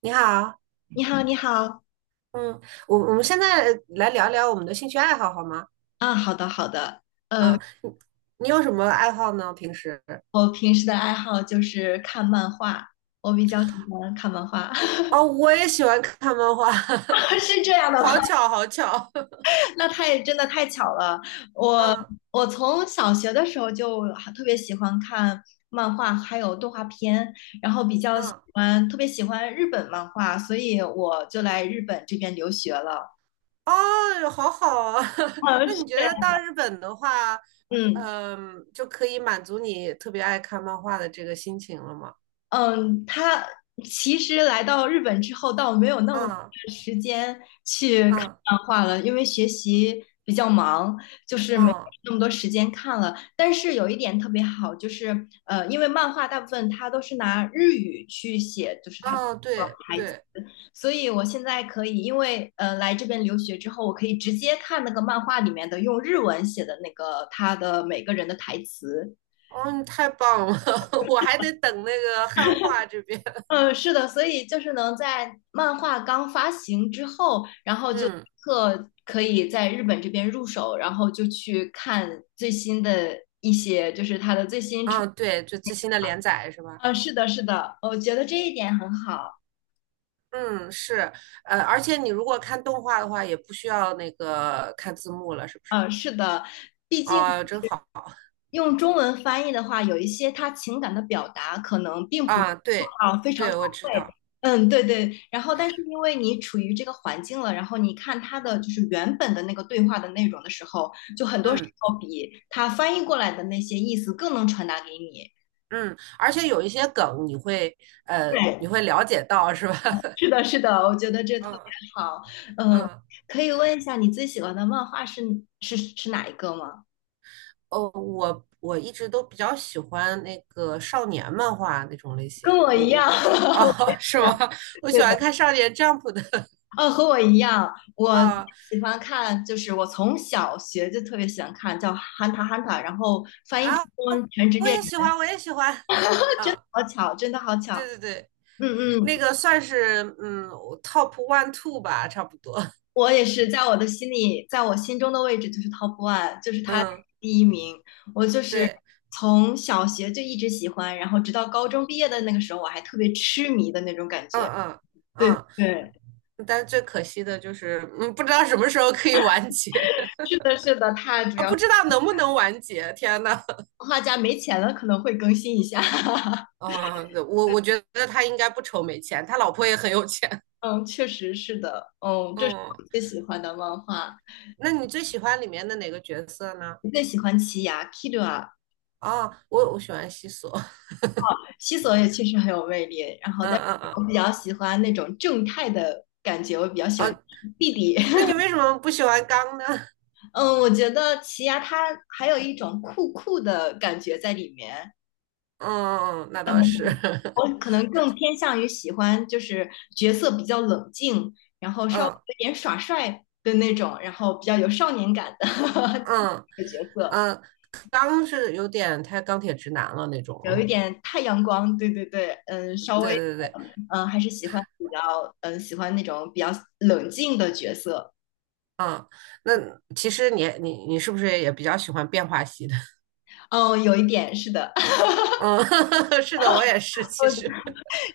你好。你好，你好嗯，我们现在来聊聊我们的兴趣爱好好吗？啊，好的，好的。呃，啊，你有什么爱好呢？平时？我平时的爱好就是看漫画，我比较喜欢看漫画。哦，我也喜欢看漫画。是这样的好吗？巧，好巧。那太真的太巧了。我嗯我从小学的时候就很特别喜欢看漫画，还有动画片，然后比较喜嗯。欢特别喜欢日本漫画，所以我就来日本这边留学了。哦，好好啊。嗯，那是，你觉得到日本的话，嗯。嗯，就可以满足你特别爱看漫画的这个心情了吗？嗯，他其实来到日本之后，倒没有那么多啊的时间去看啊漫画了，因为学习比较忙，就是没有啊那么多时间看了。但是有一点特别好，就是因为漫画大部分它都是拿日语去写，就是它，啊，对对。所以我现在可以，因为来这边留学之后，我可以直接看那个漫画里面的用日文写的那个他的每个人的台词。哦，你太棒了。我还得等那个汉化这边。嗯，是的，所以就是能在漫画刚发行之后，然 后就立嗯。刻可以在日本这边入手，然后就去看最新的一些，就是它的最新出。嗯，对，就最新的连载是吧？嗯，是的，是的，我觉得这一点很好。嗯，是。呃，而且你如果看动画的话，也不需要那个看字幕了，是不是？嗯，是的，毕竟啊，真好。用中文翻译的话，有一些他情感的表达可能并不啊！对。啊非常对，到我知位。道。嗯，对对。然后，但是因为你处于这个环境了，然后你看他的就是原本的那个对话的内容的时候，就很多时嗯候比他翻译过来的那些意思更能传达给你。嗯，而且有一些梗你会你对，会了解到是吧？是 的，是的，我觉得这特别嗯好。嗯，嗯。可以问一下你最喜欢的漫画是哪一个吗？哦，我一直都比较喜欢那个少年漫画那种类型，跟我我一样。我哦。 是吗？我喜对的。欢看少年 Jump 的。 哦，和我一样，我啊喜欢看，就是我从小学就特别喜欢看，叫《hunter 汉塔汉塔》，然后翻译成啊，中文《全职我猎也人》，喜欢，我也喜欢。真的啊。好巧，真的好巧。对对对，嗯嗯，那个算是嗯 top one two 吧，差不多。我也是在我的心里，在我心中的位置就是 top one，就是他嗯，第一名。我就是对。从小学就一直喜欢，然后直到高中毕业的那个时候，我还特别痴迷的那种感嗯觉。嗯对嗯。对，但最可惜的就是，嗯，不知道什么时候可以完结。 是的，是的，他主啊，要不知是道能不能完结。天呐。动画家没钱了，可能会更新一下。啊，我觉得他应该不愁没钱，他老婆也很有钱。嗯，确实是的，嗯，这是嗯，我最喜欢的漫画，那你最喜欢里面的哪个角色呢？我最喜欢奇牙 Kira，啊，我喜欢西索。西索也确实很有魅力，然后嗯但是嗯嗯。我比较喜欢那种正太的感觉，我比较喜啊，欢弟弟，那你 为什么不喜欢刚呢？嗯，我觉得奇牙他还有一种酷酷的感觉在里面，嗯，那可能倒是。我可能更偏向于喜欢就是角色比较冷静，然后稍微嗯。有点耍帅的那种，然后比较有少年感的 嗯。角色。嗯。刚是有点太钢铁直男了那种。有一点太阳光，对对对，嗯，对稍微，对对。嗯，还是喜欢比较，嗯，喜欢那种比较冷静的角色。嗯，那其实你是不是也比较喜欢变化系的？哦，有一点是的，嗯。是的，我也是，我其实。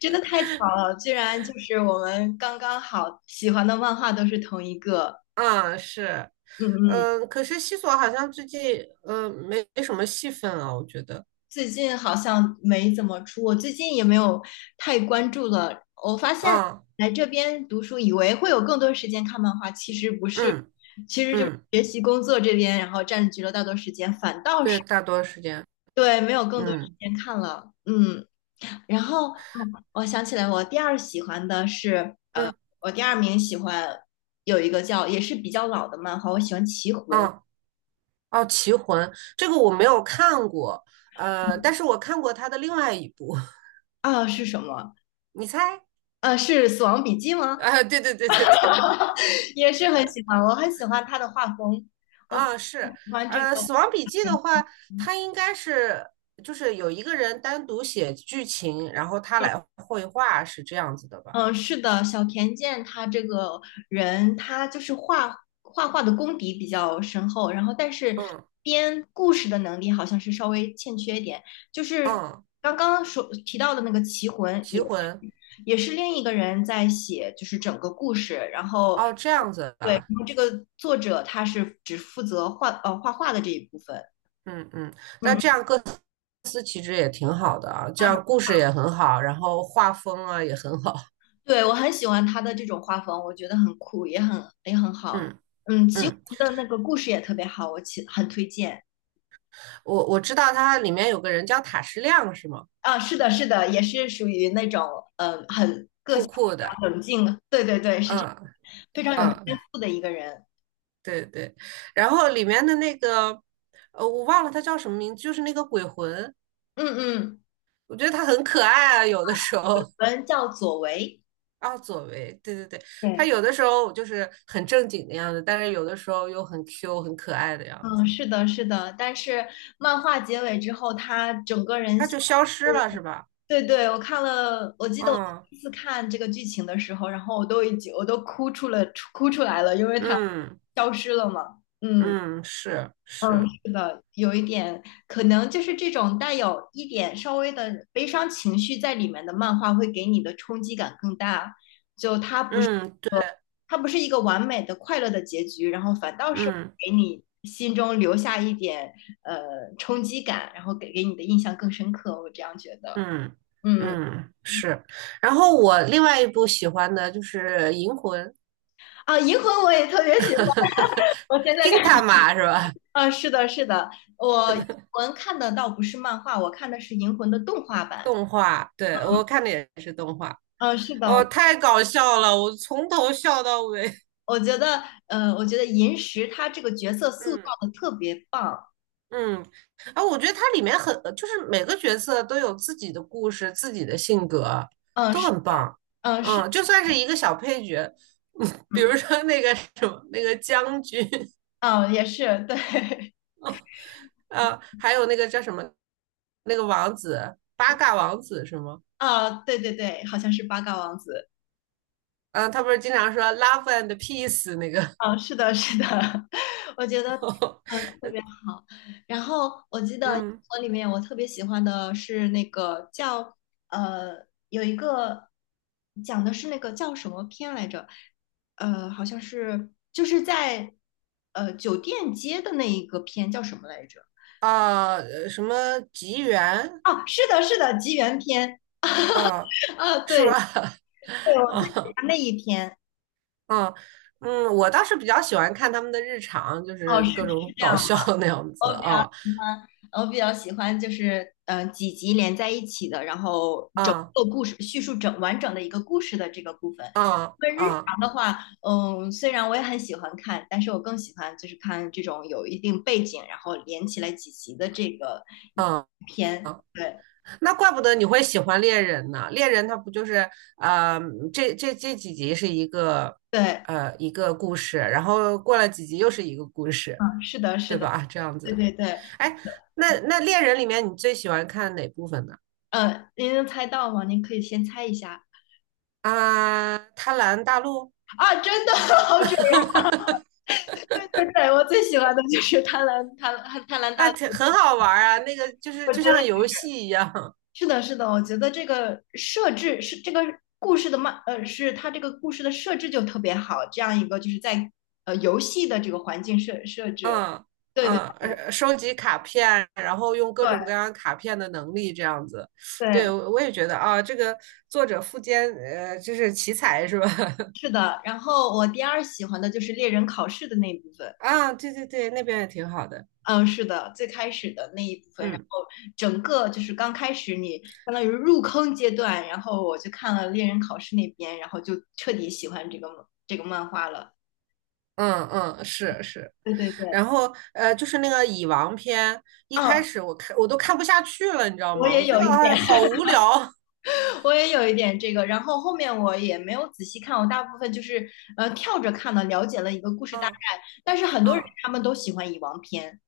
真的太巧了，居然就是我们刚刚好喜欢的漫画都是同一个。嗯，是。嗯嗯，嗯，可是西索好像最近，嗯，没什么戏份啊，我觉得。最近好像没怎么出，我最近也没有太关注了。我发现嗯来这边读书，以为会有更多时间看漫画，其实不是，嗯其实就是嗯。学习工作这边，然后占据了大多时间，反倒是。对，大多时间。对，没有更多时嗯间看了，嗯。然后，嗯我想起来，嗯我第二名喜欢有一个叫也是比较老的漫画，我喜欢《棋嗯。魂》哦。哦，《棋魂》这个我没有看过。呃，但是我看过他的另外一部。啊，是什么？你猜？是《死亡笔记》吗？啊，对对对对对。也是很喜欢，我很喜欢他的画风，我啊，喜是。欢这个，呃，《死亡笔记》的话，嗯它应该是就是有一个人单独写剧情，然后他来绘画，是这样子的吧？嗯，是的，小田健他这个人，他就是画画的功底比较深厚，然后但是嗯编故事的能力好像是稍微欠缺一点。就是嗯。刚刚所提到的那个《棋魂》棋也，魂。也是另一个人在写，就是整个故事。然后，哦，这样子对，的。然后这个作者他是只负责画画的这一部分。嗯嗯，那这嗯，样各司其职也挺好的啊，这样故事也很好，然后画风啊也很好。对，我很喜欢他的这种画风，我觉得很酷，也很好。嗯嗯，《棋魂》嗯，的那个故事也特别好，我很推荐。我知道它里面有个人叫塔矢亮是吗？啊，是的，是的，也是属于那种很酷酷的。冷静，对对对，是这嗯非常有天嗯。赋的一个人。对对，然后里面的那个，呃，我忘了他叫什么名字，就是那个鬼魂。嗯嗯，我觉得他很可爱啊，有的时候。人叫左为。啊，左为，对对对。他对，有的时候就是很正经的样子，但是有的时候又很 Q、很可爱的样子。嗯，是的，是的。但是漫画结尾之后，他整个人。他就消失了，是吧？对对，我看了，我记得我第嗯一次看这个剧情的时候，然后我都哭出来了，因为它嗯消失了嘛。嗯嗯，是嗯，是。是的，有一点可能就是这种带有一点稍微的悲伤情绪在里面的漫画，会给你的冲击感更大。就它嗯，对。它不是一个完美的快乐的结局，然后反倒是嗯给你心中留下一点呃冲击感，然后给你的印象更深刻。我这样觉得，嗯嗯。嗯，是。然后我另外一部喜欢的就是《银魂》。啊，银魂我也特别喜欢，我现 在看。，Gintama 是吧？啊，是的，是的，我银魂看的倒不是漫画，我看的是银魂的动画版。动画，对，我看的也是动画。嗯，是的，哦，太搞笑了，我从头笑到尾。我觉得银石他这个角色塑造嗯的特别棒。嗯。啊，我觉得它里面很，就是每个角色都有自己的故事、自己的性格，嗯，都是，很棒。嗯，是，嗯，就算是一个小配角。比嗯，如说那个什么，那个将军，啊，也是，对，啊，还有那个叫什么，那个王子，八嘎王子是吗？啊，对对对，好像是八嘎王子。嗯，他不是经常说 "love and peace" 那个。嗯，是的，是的，我觉得 特别好。然后我记得英嗯。文里面我特别喜欢的是那个叫呃有一个讲的是那个叫什么片来着？好像是就是在酒店街的那一个片叫什么来着？啊，什么吉原。哦，是的，是的，吉原篇。嗯，啊，是对吧？对，我最喜嗯欢那一篇。嗯嗯，我倒是比较喜欢看他们的日常，就哦，是是各是种这搞样。笑 那样子我比较啊。喜欢，我比较喜欢就是几集连在一起的，然后整啊个故事叙述完整的一个故事的这个部分。啊因为日啊常的话，嗯，虽然我也很喜欢看，但是我更喜欢就是看这种有一定背景，然后连起来几集的这个啊！片。啊，对那怪不得你会喜欢猎人呢。猎人他不就是啊，这几集是一个对，一个故事，然后过了几集又是一个故事，嗯，是的，是对的，吧？这样对子。对对，哎，那猎人里面你最喜欢看哪部分呢？嗯，您能猜到吗？您可以先猜一下。啊，贪婪大陆。啊，真的 好准！对对对，我最喜欢的就是《贪婪贪婪贪婪那大》，挺很好玩儿啊，那个就是就像游戏一样。是的，是的，我觉得这个设置是这个故事的是它这个故事的设置就特别好，这样一个就是在游戏的这个环境设置，嗯对对嗯。对呃，收集卡片，然后用各对种各样卡片的能力这样子。对，对，我也觉得啊，这个作者富坚，呃，就是奇才是吧？是的。然后我第二喜欢的就是猎人考试的那一部分，啊，对对对，那边也挺好的。嗯，是的，最开始的那一部分，然嗯。后整个就是刚开始你相当于入坑阶段，然后我就看了猎人考试那边，然后就彻底喜欢这个漫画了。嗯嗯，是是。对对对，然后呃，就是那个蚁王篇，一开嗯，始我看我都看不下去了，你知道我吗？我也觉有得一哎，点。好无聊。我也有一点这个，然后后面我也没有仔细看，我大部分就是跳着看的，了解了一个故 事大概。嗯但是很多人嗯。他们都喜欢蚁王篇，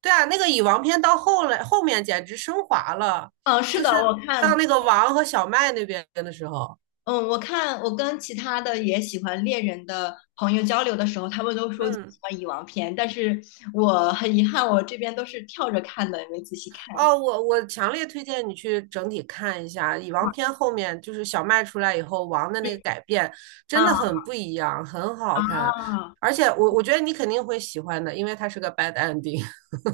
对啊，那个蚁王篇到后来后面简直升华了，嗯、是就的，是到那个王和小麦那边的时候。我看我跟其他的也喜欢猎人的朋友交流的时候，他们都说喜嗯。欢蚁王篇，但是我很遗憾，我这边都是跳着看的，也没仔细看。哦，我强烈推荐你去整体看一下蚁王篇后面，就是小麦出来以后王的那个改变，真啊的很不一样，很好啊，看。啊！而且我觉得你肯定会喜欢的，因为它是个 bad ending。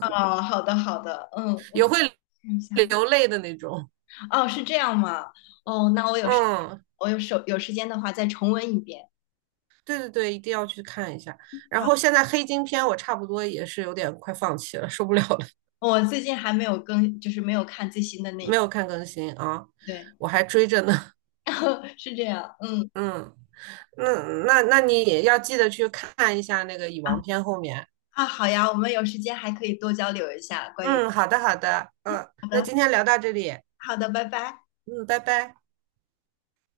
哦好的好的，嗯，我也会看一下。流泪的那种。哦，是这样吗？哦，那我有时嗯。我有手有时间的话再重温一遍。对对对，一定要去看一下。然好，后现在黑金篇我差不多也是有点快放弃了，受不了了。我最近还没有更，就是没有看最新的那一没部。有看更新啊，对，我还追着呢。是这样。嗯 嗯。那那你也要记得去看一下那个蚁啊王篇后面。啊，好呀，我们有时间还可以多交流一下关于。嗯，好的好的。嗯，好那的，今天聊到这里。好的，拜拜。嗯，拜拜。